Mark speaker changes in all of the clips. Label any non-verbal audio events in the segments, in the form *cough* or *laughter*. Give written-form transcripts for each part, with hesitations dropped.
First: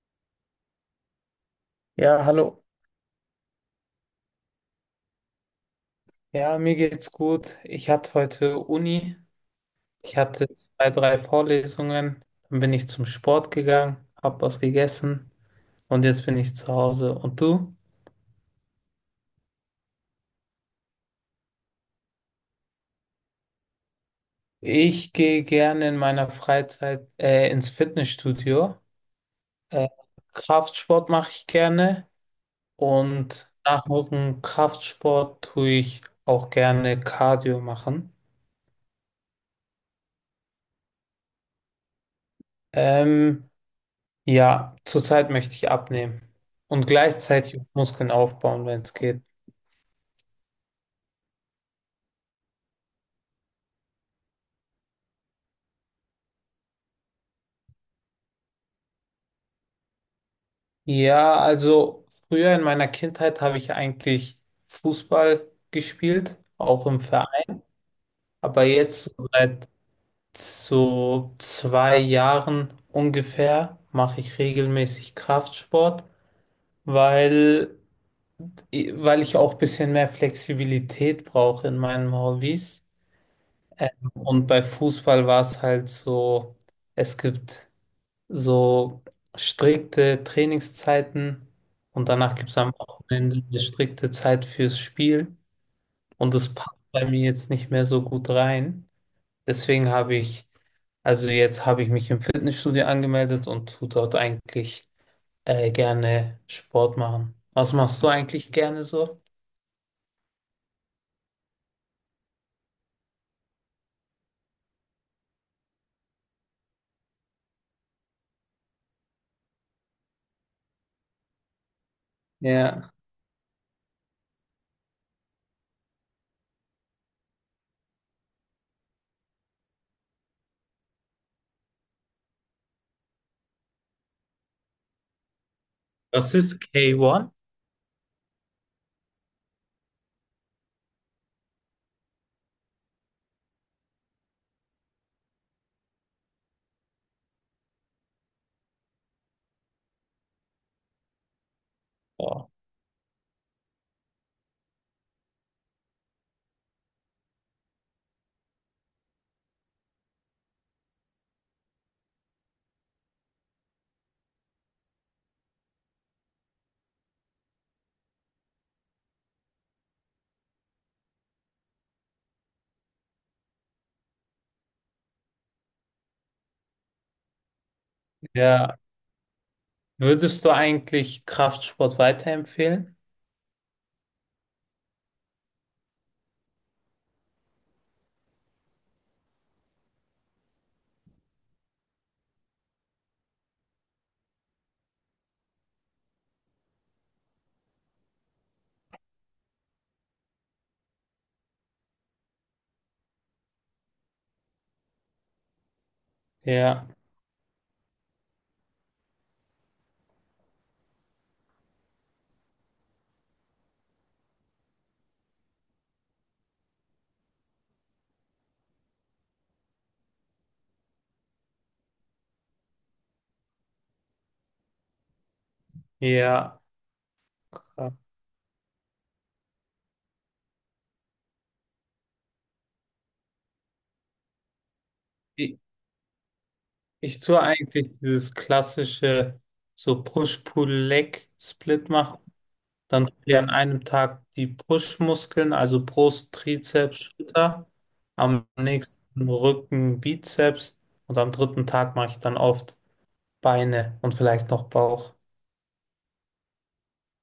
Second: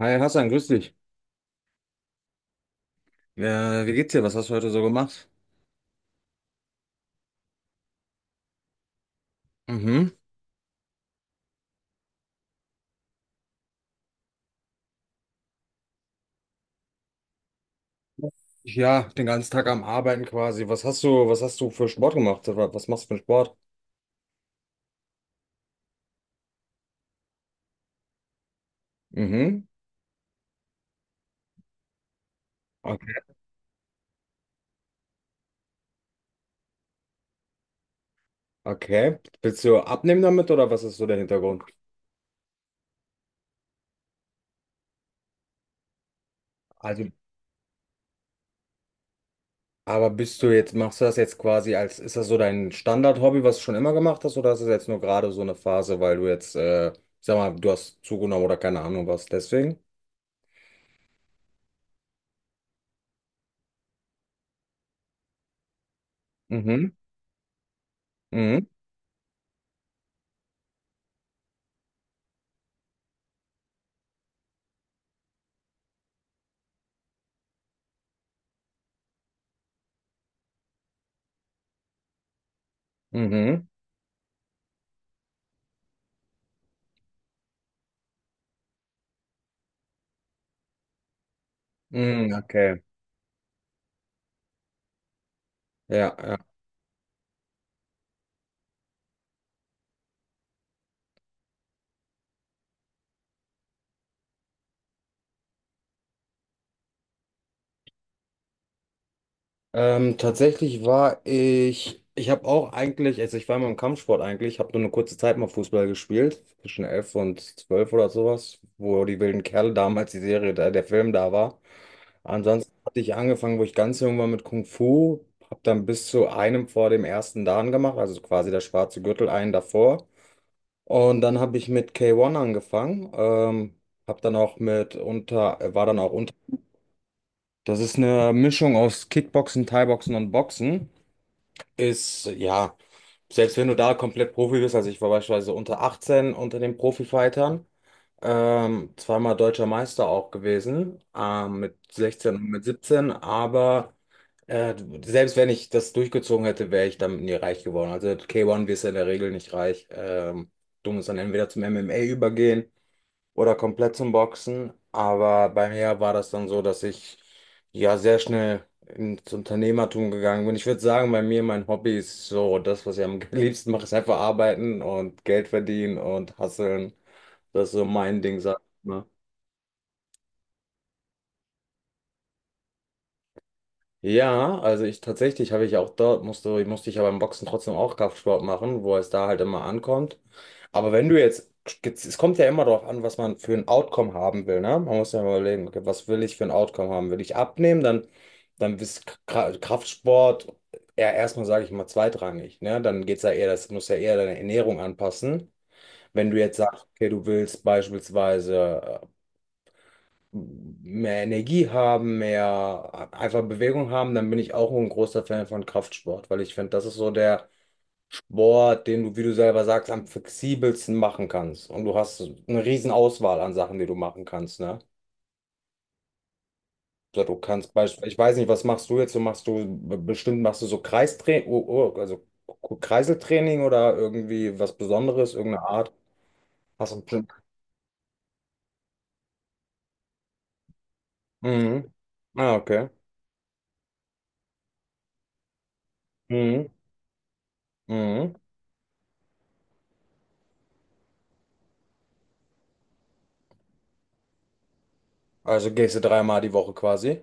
Speaker 1: Hi Hassan, grüß dich.
Speaker 2: Ja, hallo.
Speaker 1: Wie geht's dir? Was hast du heute so gemacht?
Speaker 2: Ja, mir geht's gut. Ich hatte heute Uni.
Speaker 1: Mhm.
Speaker 2: Ich hatte zwei, drei Vorlesungen. Dann bin ich zum Sport gegangen, hab was gegessen und jetzt bin ich zu Hause. Und du?
Speaker 1: Ja, den ganzen Tag am Arbeiten quasi. Was hast du für Sport gemacht? Was machst du für einen Sport?
Speaker 2: Ich gehe gerne in meiner Freizeit ins Fitnessstudio.
Speaker 1: Mhm.
Speaker 2: Äh, Kraftsport mache ich gerne
Speaker 1: Okay.
Speaker 2: und nach dem Kraftsport tue ich auch gerne Cardio machen.
Speaker 1: Okay. Willst du abnehmen damit oder was ist so der Hintergrund?
Speaker 2: Ähm, Ja, zurzeit möchte ich abnehmen und
Speaker 1: Also,
Speaker 2: gleichzeitig Muskeln aufbauen, wenn es geht.
Speaker 1: aber bist du jetzt, machst du das jetzt quasi als, ist das so dein Standard-Hobby, was du schon immer gemacht hast, oder ist das jetzt nur gerade so eine Phase, weil du jetzt, sag mal, du hast zugenommen oder keine Ahnung was, deswegen?
Speaker 2: Ja, also früher in meiner Kindheit habe ich eigentlich Fußball gespielt, auch
Speaker 1: Mhm.
Speaker 2: im Verein. Aber
Speaker 1: Mhm.
Speaker 2: jetzt so seit so 2 Jahren ungefähr mache ich regelmäßig Kraftsport, weil, weil ich auch ein bisschen mehr Flexibilität brauche in meinen Hobbys.
Speaker 1: Mhm.
Speaker 2: Und bei Fußball war es halt so, es gibt so strikte Trainingszeiten und
Speaker 1: Mhm.
Speaker 2: danach gibt es am
Speaker 1: Okay.
Speaker 2: Wochenende eine strikte Zeit fürs Spiel
Speaker 1: Ja,
Speaker 2: und
Speaker 1: ja.
Speaker 2: das passt bei mir jetzt nicht mehr so gut rein. Deswegen habe ich, also jetzt habe ich mich im Fitnessstudio angemeldet und tue dort eigentlich gerne Sport machen. Was machst du eigentlich gerne so?
Speaker 1: Tatsächlich war ich, ich habe auch eigentlich, also ich war immer im Kampfsport eigentlich, habe nur eine kurze Zeit mal Fußball gespielt, zwischen 11 und 12 oder sowas, wo die wilden Kerle damals die Serie, da, der Film da war. Ansonsten
Speaker 2: Ja.
Speaker 1: hatte ich angefangen, wo ich ganz jung war mit Kung Fu, habe dann bis zu einem vor dem ersten Dan gemacht, also quasi der schwarze Gürtel, einen davor. Und dann habe ich mit K1 angefangen, habe dann auch mit unter, war dann auch
Speaker 2: Was
Speaker 1: unter.
Speaker 2: ist K1?
Speaker 1: Das ist eine Mischung aus Kickboxen, Thaiboxen und Boxen ist, ja, selbst wenn du da komplett Profi bist, also ich war beispielsweise unter 18 unter den Profifightern, zweimal deutscher Meister auch gewesen, mit 16 und
Speaker 2: Oh.
Speaker 1: mit 17 aber äh, selbst wenn ich das durchgezogen hätte, wäre ich damit nie reich geworden. Also K1 wirst du in der Regel nicht reich. Du musst dann entweder zum MMA übergehen oder komplett zum Boxen. Aber bei mir war das dann so, dass ich ja sehr schnell ins Unternehmertum gegangen bin. Ich würde sagen, bei mir mein Hobby ist so, das, was ich am *laughs* liebsten mache, ist einfach arbeiten und Geld verdienen und hustlen. Das ist so mein Ding, sag
Speaker 2: Ja.
Speaker 1: ich mal.
Speaker 2: Würdest du eigentlich Kraftsport weiterempfehlen?
Speaker 1: Ja, also ich tatsächlich habe ich auch dort, musste ich ja beim Boxen trotzdem auch Kraftsport machen, wo es da halt immer ankommt. Aber wenn du jetzt, es kommt ja immer darauf an, was man für ein Outcome haben will, ne? Man muss ja mal überlegen, okay, was will ich für ein Outcome haben? Will ich abnehmen? Dann, dann ist Kraftsport eher erstmal, sage ich mal, zweitrangig, ne? Dann geht's ja eher, das muss ja eher deine Ernährung anpassen. Wenn du jetzt
Speaker 2: Ja.
Speaker 1: sagst, okay, du willst beispielsweise mehr Energie haben, mehr einfach Bewegung haben, dann bin ich auch ein großer Fan von Kraftsport, weil ich finde, das ist so der Sport, den du, wie du selber sagst, am flexibelsten machen kannst. Und du hast eine riesen Auswahl an Sachen, die du machen kannst, ne?
Speaker 2: Ja.
Speaker 1: So, du kannst
Speaker 2: Kraft.
Speaker 1: beispielsweise, ich weiß nicht, was machst du jetzt? Du machst du bestimmt machst du so Kreistraining, oh, oh, also Kreiseltraining oder irgendwie was Besonderes, irgendeine Art. Hast du
Speaker 2: Ich
Speaker 1: bestimmt.
Speaker 2: tue eigentlich dieses klassische so
Speaker 1: Mhm.
Speaker 2: Push-Pull-Leg-Split machen.
Speaker 1: Ah, okay.
Speaker 2: Dann tue ich an einem Tag die Push-Muskeln, also Brust,
Speaker 1: Mhm.
Speaker 2: Trizeps, Schulter.
Speaker 1: Mhm.
Speaker 2: Am nächsten Rücken, Bizeps. Und am dritten Tag mache ich dann oft Beine und vielleicht noch Bauch.
Speaker 1: Also gehst du dreimal die Woche quasi.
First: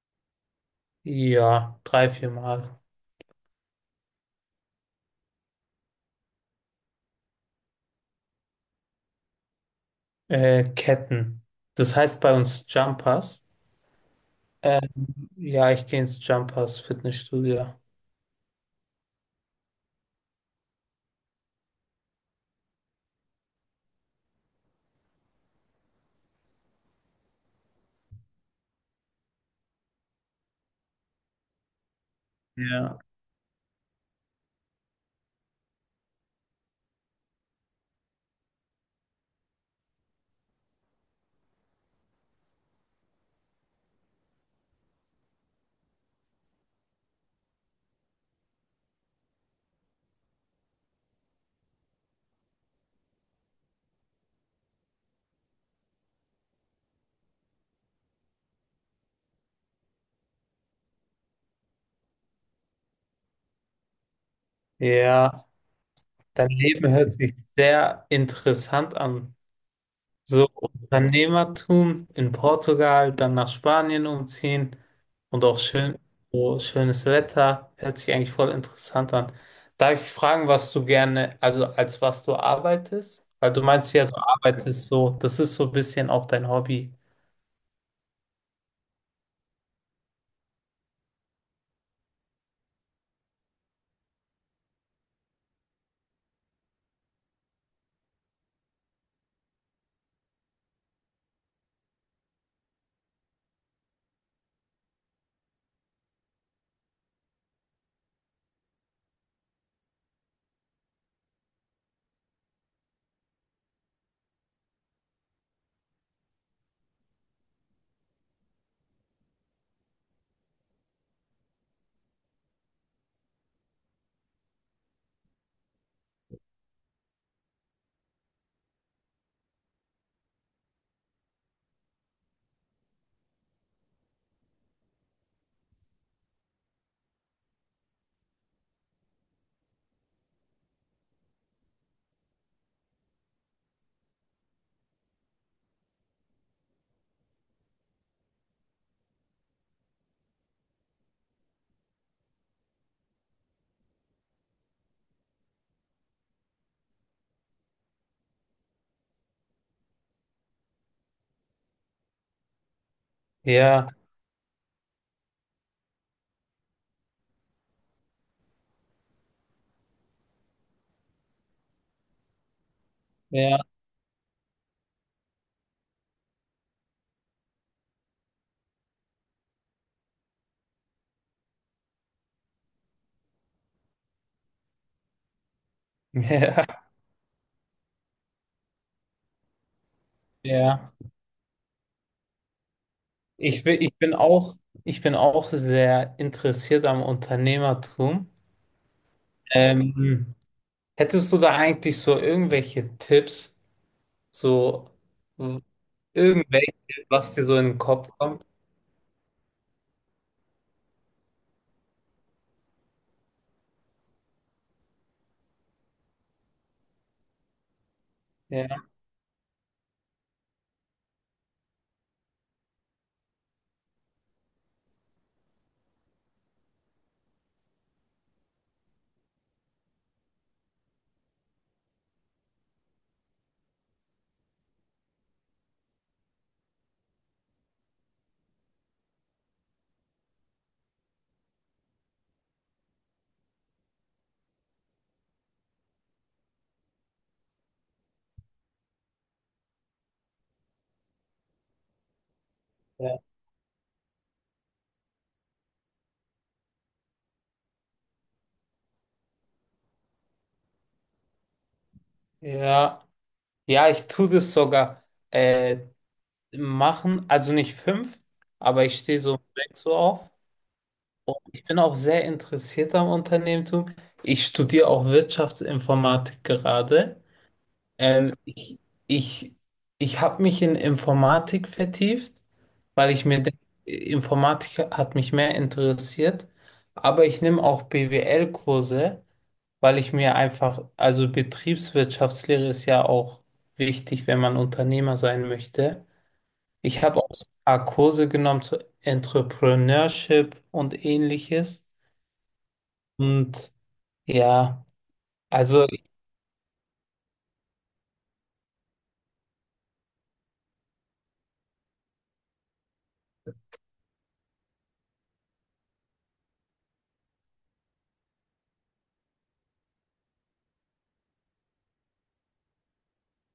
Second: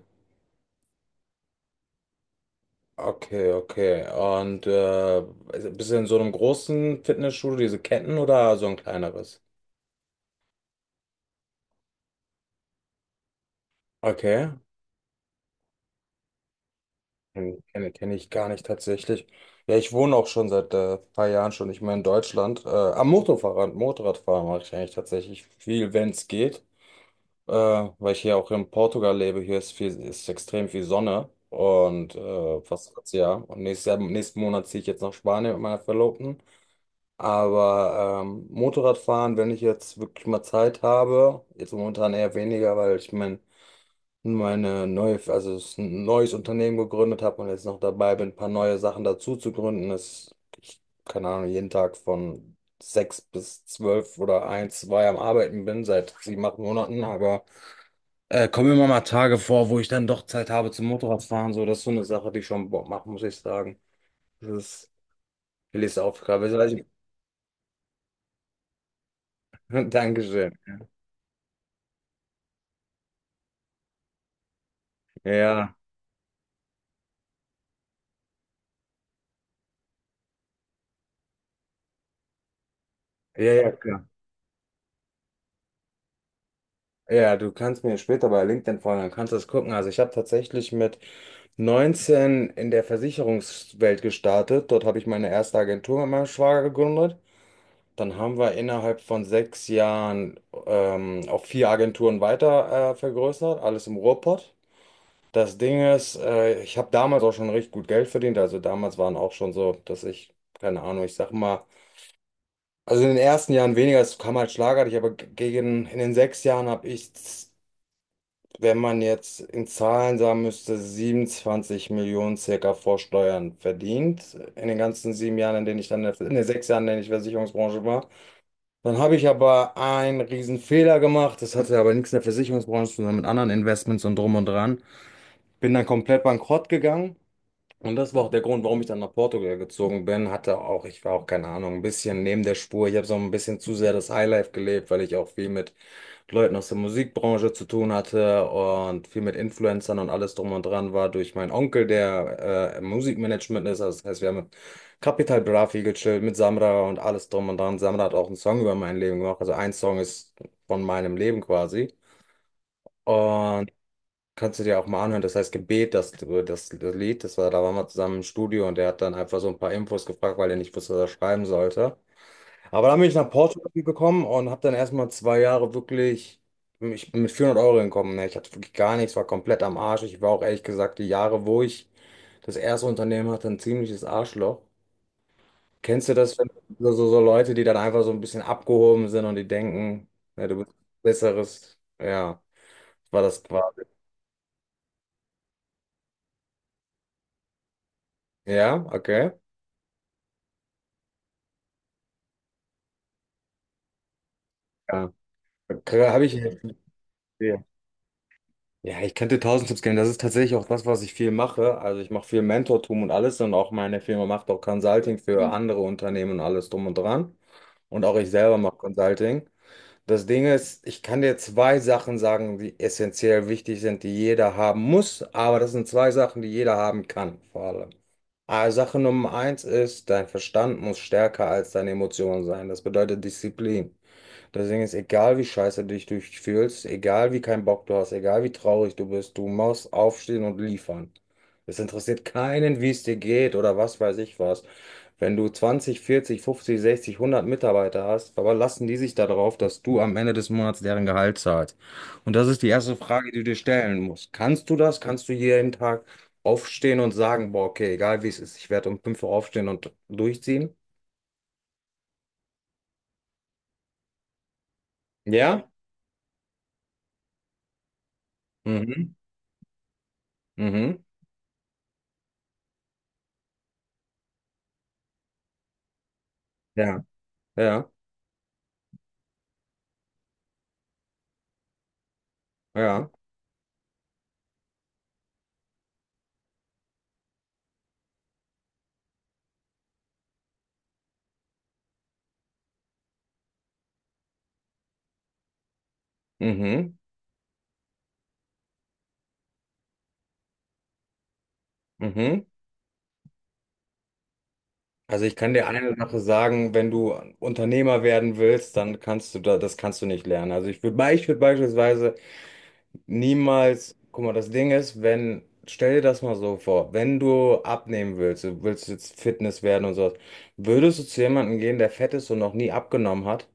Speaker 2: Ja, drei, vier Mal.
Speaker 1: Okay, okay. Und also bist du in so einem großen Fitnessstudio, diese Ketten oder so ein kleineres?
Speaker 2: Ketten. Das heißt bei uns Jumpers.
Speaker 1: Okay.
Speaker 2: Ähm, ja, ich gehe ins Jumpers
Speaker 1: Kenne
Speaker 2: Fitnessstudio.
Speaker 1: kenn, kenn kenn ich gar nicht tatsächlich. Ja, ich wohne auch schon seit paar Jahren schon nicht mehr in Deutschland. Motorradfahren mache ich eigentlich tatsächlich viel, wenn es geht. Weil ich hier auch in Portugal lebe, hier ist viel, ist extrem viel Sonne. Und fast
Speaker 2: Ja.
Speaker 1: das Jahr. Und nächstes Jahr, nächsten Monat ziehe ich jetzt nach Spanien mit meiner Verlobten. Aber Motorradfahren, wenn ich jetzt wirklich mal Zeit habe, jetzt momentan eher weniger, weil ich mein, meine neue, also es ist ein neues Unternehmen gegründet habe und jetzt noch dabei bin, ein paar neue Sachen dazu zu gründen. Das, ich, keine Ahnung, jeden Tag von sechs bis zwölf oder eins zwei am Arbeiten bin, seit sieben, acht Monaten. Aber kommen immer mal Tage vor, wo ich dann doch Zeit habe zum Motorradfahren. So, das ist so eine Sache, die schon Bock macht, muss ich sagen. Das ist
Speaker 2: Ja.
Speaker 1: Willis Aufgabe.
Speaker 2: Dein Leben hört sich sehr interessant an.
Speaker 1: *laughs*
Speaker 2: So
Speaker 1: Dankeschön.
Speaker 2: Unternehmertum in Portugal, dann nach Spanien umziehen und auch
Speaker 1: Ja.
Speaker 2: schön, so schönes Wetter, hört sich eigentlich voll interessant an. Darf ich fragen, was du gerne, also als was du arbeitest?
Speaker 1: Ja,
Speaker 2: Weil du
Speaker 1: ja,
Speaker 2: meinst
Speaker 1: klar.
Speaker 2: ja, du arbeitest so, das ist so ein bisschen auch dein Hobby.
Speaker 1: Ja, ja, du kannst mir später bei LinkedIn folgen, dann kannst du das gucken. Also ich habe tatsächlich mit 19 in der Versicherungswelt gestartet. Dort habe ich meine erste Agentur mit meinem Schwager gegründet. Dann haben wir innerhalb von 6 Jahren auf vier Agenturen weiter vergrößert, alles im Ruhrpott. Das Ding ist, ich habe damals auch schon recht gut Geld verdient. Also damals waren auch schon so, dass ich, keine Ahnung, ich sag mal, also in den ersten Jahren weniger, es kam halt schlagartig, aber gegen, in den 6 Jahren habe ich, wenn man jetzt in Zahlen sagen müsste, 27 Millionen circa vor Steuern verdient, in den ganzen 7 Jahren, in denen ich dann, in den 6 Jahren, in denen ich Versicherungsbranche war. Dann habe ich aber einen riesen Fehler gemacht. Das hatte aber nichts in der Versicherungsbranche zu tun, sondern mit anderen Investments und drum und dran. Bin dann komplett bankrott gegangen. Und das war auch der Grund, warum ich dann nach Portugal gezogen bin. Hatte auch, ich war auch, keine Ahnung, ein bisschen neben der Spur. Ich habe so ein bisschen zu sehr das Highlife gelebt, weil ich auch viel mit Leuten aus der Musikbranche zu tun hatte und viel mit Influencern und alles drum und dran war durch meinen Onkel, der im Musikmanagement ist. Also das heißt, wir haben mit Capital Bra viel gechillt, mit Samra und alles drum und dran. Samra hat auch einen Song über mein Leben gemacht. Also ein Song ist von meinem Leben quasi. Und
Speaker 2: Ja,
Speaker 1: kannst du dir auch mal anhören. Das heißt Gebet, das Lied, das war, da waren wir zusammen im Studio und der hat dann einfach so ein paar Infos gefragt, weil er nicht wusste, was er schreiben sollte. Aber dann bin ich nach
Speaker 2: ja,
Speaker 1: Portugal gekommen und habe dann erstmal 2 Jahre wirklich, ich bin mit 400 € hingekommen. Ne? Ich hatte wirklich gar nichts, war komplett am Arsch. Ich war auch ehrlich gesagt die Jahre, wo ich das erste Unternehmen hatte, ein ziemliches Arschloch. Kennst du
Speaker 2: *laughs*
Speaker 1: das, wenn
Speaker 2: ja,
Speaker 1: so Leute, die dann einfach so ein bisschen abgehoben sind und die denken, ne, du bist
Speaker 2: ja.
Speaker 1: besseres? Ja, war das
Speaker 2: Ich bin,
Speaker 1: quasi.
Speaker 2: ich bin auch, ich bin auch sehr interessiert am Unternehmertum.
Speaker 1: Ja, okay.
Speaker 2: Ähm, Hättest du da eigentlich so irgendwelche Tipps, so mh,
Speaker 1: Ja. Habe ich.
Speaker 2: irgendwelche, was dir so in den Kopf kommt?
Speaker 1: Ja, ich könnte tausend Tipps geben. Das ist tatsächlich auch das, was ich viel mache. Also ich mache viel Mentortum und alles und auch meine Firma macht auch Consulting für andere Unternehmen und alles drum und dran. Und auch ich selber mache
Speaker 2: Ja,
Speaker 1: Consulting. Das Ding ist, ich kann dir zwei Sachen sagen, die essentiell wichtig sind, die jeder haben muss, aber das sind zwei Sachen, die jeder haben kann, vor allem. Also Sache Nummer eins ist, dein Verstand muss stärker als deine Emotionen sein. Das bedeutet Disziplin. Deswegen ist egal, wie scheiße du dich durchfühlst, egal wie keinen Bock du hast, egal wie traurig du bist, du musst aufstehen und liefern. Es interessiert keinen, wie es dir geht oder was weiß ich was. Wenn du 20 40 50 60 100 Mitarbeiter hast, verlassen die sich darauf, dass du am Ende des Monats deren Gehalt zahlst. Und das ist die erste
Speaker 2: ja,
Speaker 1: Frage, die du dir stellen musst. Kannst du das? Kannst du jeden Tag aufstehen und sagen, boah, okay, egal wie es ist, ich werde um 5 Uhr aufstehen und durchziehen?
Speaker 2: ja. Ja, ich tue das sogar
Speaker 1: Ja?
Speaker 2: äh, machen, also nicht fünf, aber ich
Speaker 1: Mhm.
Speaker 2: stehe so um 6 Uhr auf
Speaker 1: Mhm.
Speaker 2: und ich bin auch sehr interessiert am Unternehmertum. Ich studiere auch Wirtschaftsinformatik
Speaker 1: Ja.
Speaker 2: gerade.
Speaker 1: Ja.
Speaker 2: Ähm, ich ich, ich habe mich in Informatik vertieft, weil
Speaker 1: Ja,
Speaker 2: ich mir denke, Informatik hat mich mehr interessiert. Aber ich nehme auch BWL-Kurse, weil ich mir einfach, also Betriebswirtschaftslehre ist ja auch wichtig, wenn man Unternehmer sein möchte.
Speaker 1: mhm,
Speaker 2: Ich habe auch so ein paar Kurse genommen zu Entrepreneurship und ähnliches.
Speaker 1: mhm.
Speaker 2: Und ja,
Speaker 1: Also ich kann dir
Speaker 2: also
Speaker 1: eine Sache sagen, wenn du Unternehmer werden willst, dann kannst du da, das kannst du nicht lernen. Also ich würde beispielsweise niemals, guck mal, das Ding ist, wenn, stell dir das mal so vor, wenn du abnehmen willst, du willst jetzt Fitness werden und sowas, würdest du zu jemandem gehen, der fett ist und noch nie abgenommen hat?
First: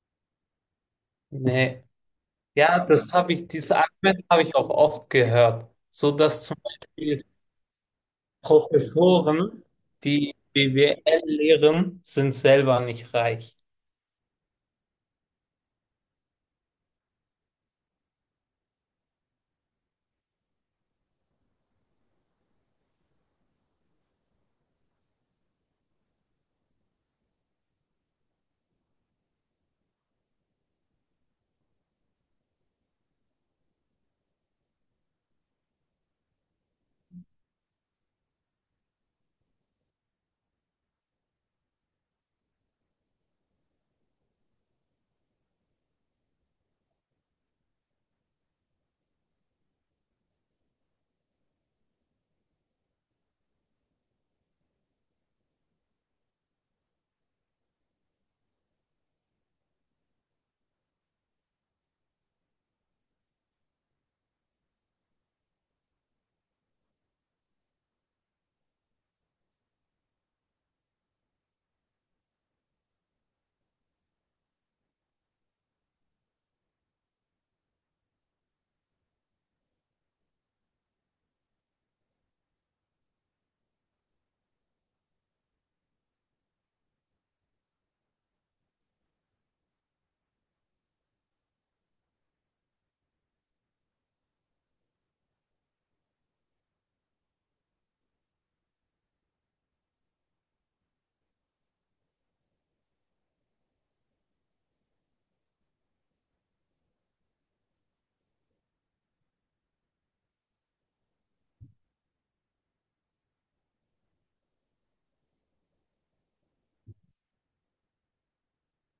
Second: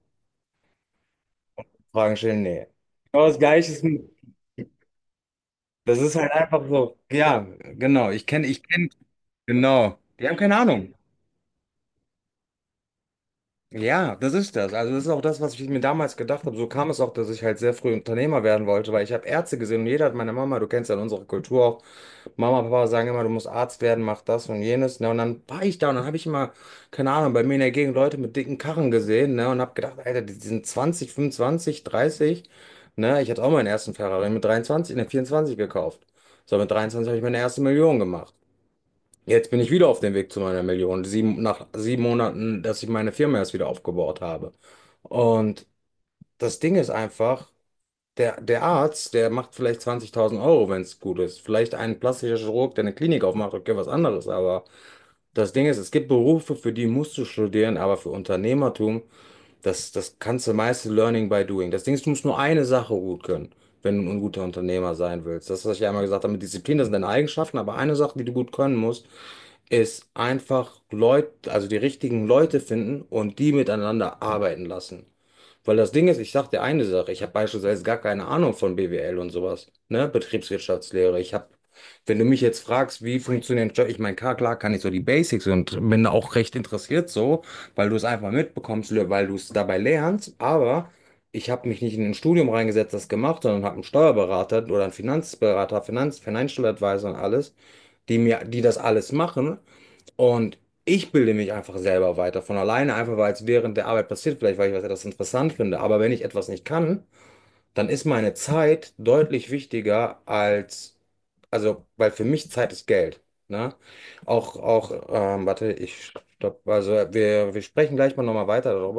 Speaker 2: ne,
Speaker 1: Fragen stellen, nee.
Speaker 2: ja, das
Speaker 1: Aber
Speaker 2: habe
Speaker 1: das
Speaker 2: ich, dieses
Speaker 1: Gleiche ist,
Speaker 2: Argument habe ich auch oft gehört.
Speaker 1: das
Speaker 2: So
Speaker 1: ist halt
Speaker 2: dass zum
Speaker 1: einfach so,
Speaker 2: Beispiel
Speaker 1: ja, genau, ich kenne,
Speaker 2: Professoren,
Speaker 1: genau, die
Speaker 2: die
Speaker 1: haben keine Ahnung.
Speaker 2: BWL lehren, sind selber nicht reich.
Speaker 1: Ja, das ist das. Also das ist auch das, was ich mir damals gedacht habe. So kam es auch, dass ich halt sehr früh Unternehmer werden wollte, weil ich habe Ärzte gesehen und jeder hat meine Mama, du kennst ja unsere Kultur auch, Mama, Papa sagen immer, du musst Arzt werden, mach das und jenes. Ne? Und dann war ich da und dann habe ich immer, keine Ahnung, bei mir in der Gegend Leute mit dicken Karren gesehen, ne? Und habe gedacht, Alter, die sind 20, 25, 30. Ne? Ich hatte auch meinen ersten Ferrari mit 23, ne, 24 gekauft. So, mit 23 habe ich meine erste Million gemacht. Jetzt bin ich wieder auf dem Weg zu meiner Million. Sieben, nach 7 Monaten, dass ich meine Firma erst wieder aufgebaut habe. Und das Ding ist einfach, der Arzt, der macht vielleicht 20.000 Euro, wenn es gut ist. Vielleicht ein plastischer Chirurg, der eine Klinik aufmacht, okay, was anderes. Aber das Ding ist, es gibt Berufe, für die musst du studieren, aber für Unternehmertum, das kannst du meiste Learning by Doing. Das Ding ist, du musst nur eine Sache gut können, wenn du ein guter Unternehmer sein willst. Das, was ich ja einmal gesagt habe mit Disziplin, das sind deine Eigenschaften, aber eine Sache, die du gut können musst, ist einfach Leute, also die richtigen Leute finden und die miteinander arbeiten lassen. Weil das Ding ist, ich sag dir eine Sache, ich habe beispielsweise gar keine Ahnung von BWL und sowas, ne, Betriebswirtschaftslehre. Ich habe, wenn du mich jetzt fragst, wie funktioniert, Jobs, ich meine, klar, klar kann ich so die Basics und bin da auch recht interessiert so, weil du es einfach mitbekommst, weil du es dabei lernst, aber ich habe mich nicht in ein Studium reingesetzt, das gemacht, sondern habe einen Steuerberater oder einen Finanzberater, Finanz, Financial Advisor und alles, die mir, die das alles machen, und ich bilde mich einfach selber weiter von alleine, einfach weil es während der Arbeit passiert, vielleicht weil ich was etwas interessant finde. Aber wenn ich etwas nicht kann, dann ist meine Zeit deutlich wichtiger als, also, weil für mich Zeit ist Geld. Ne? Warte, ich stopp, also wir sprechen gleich mal nochmal weiter darüber.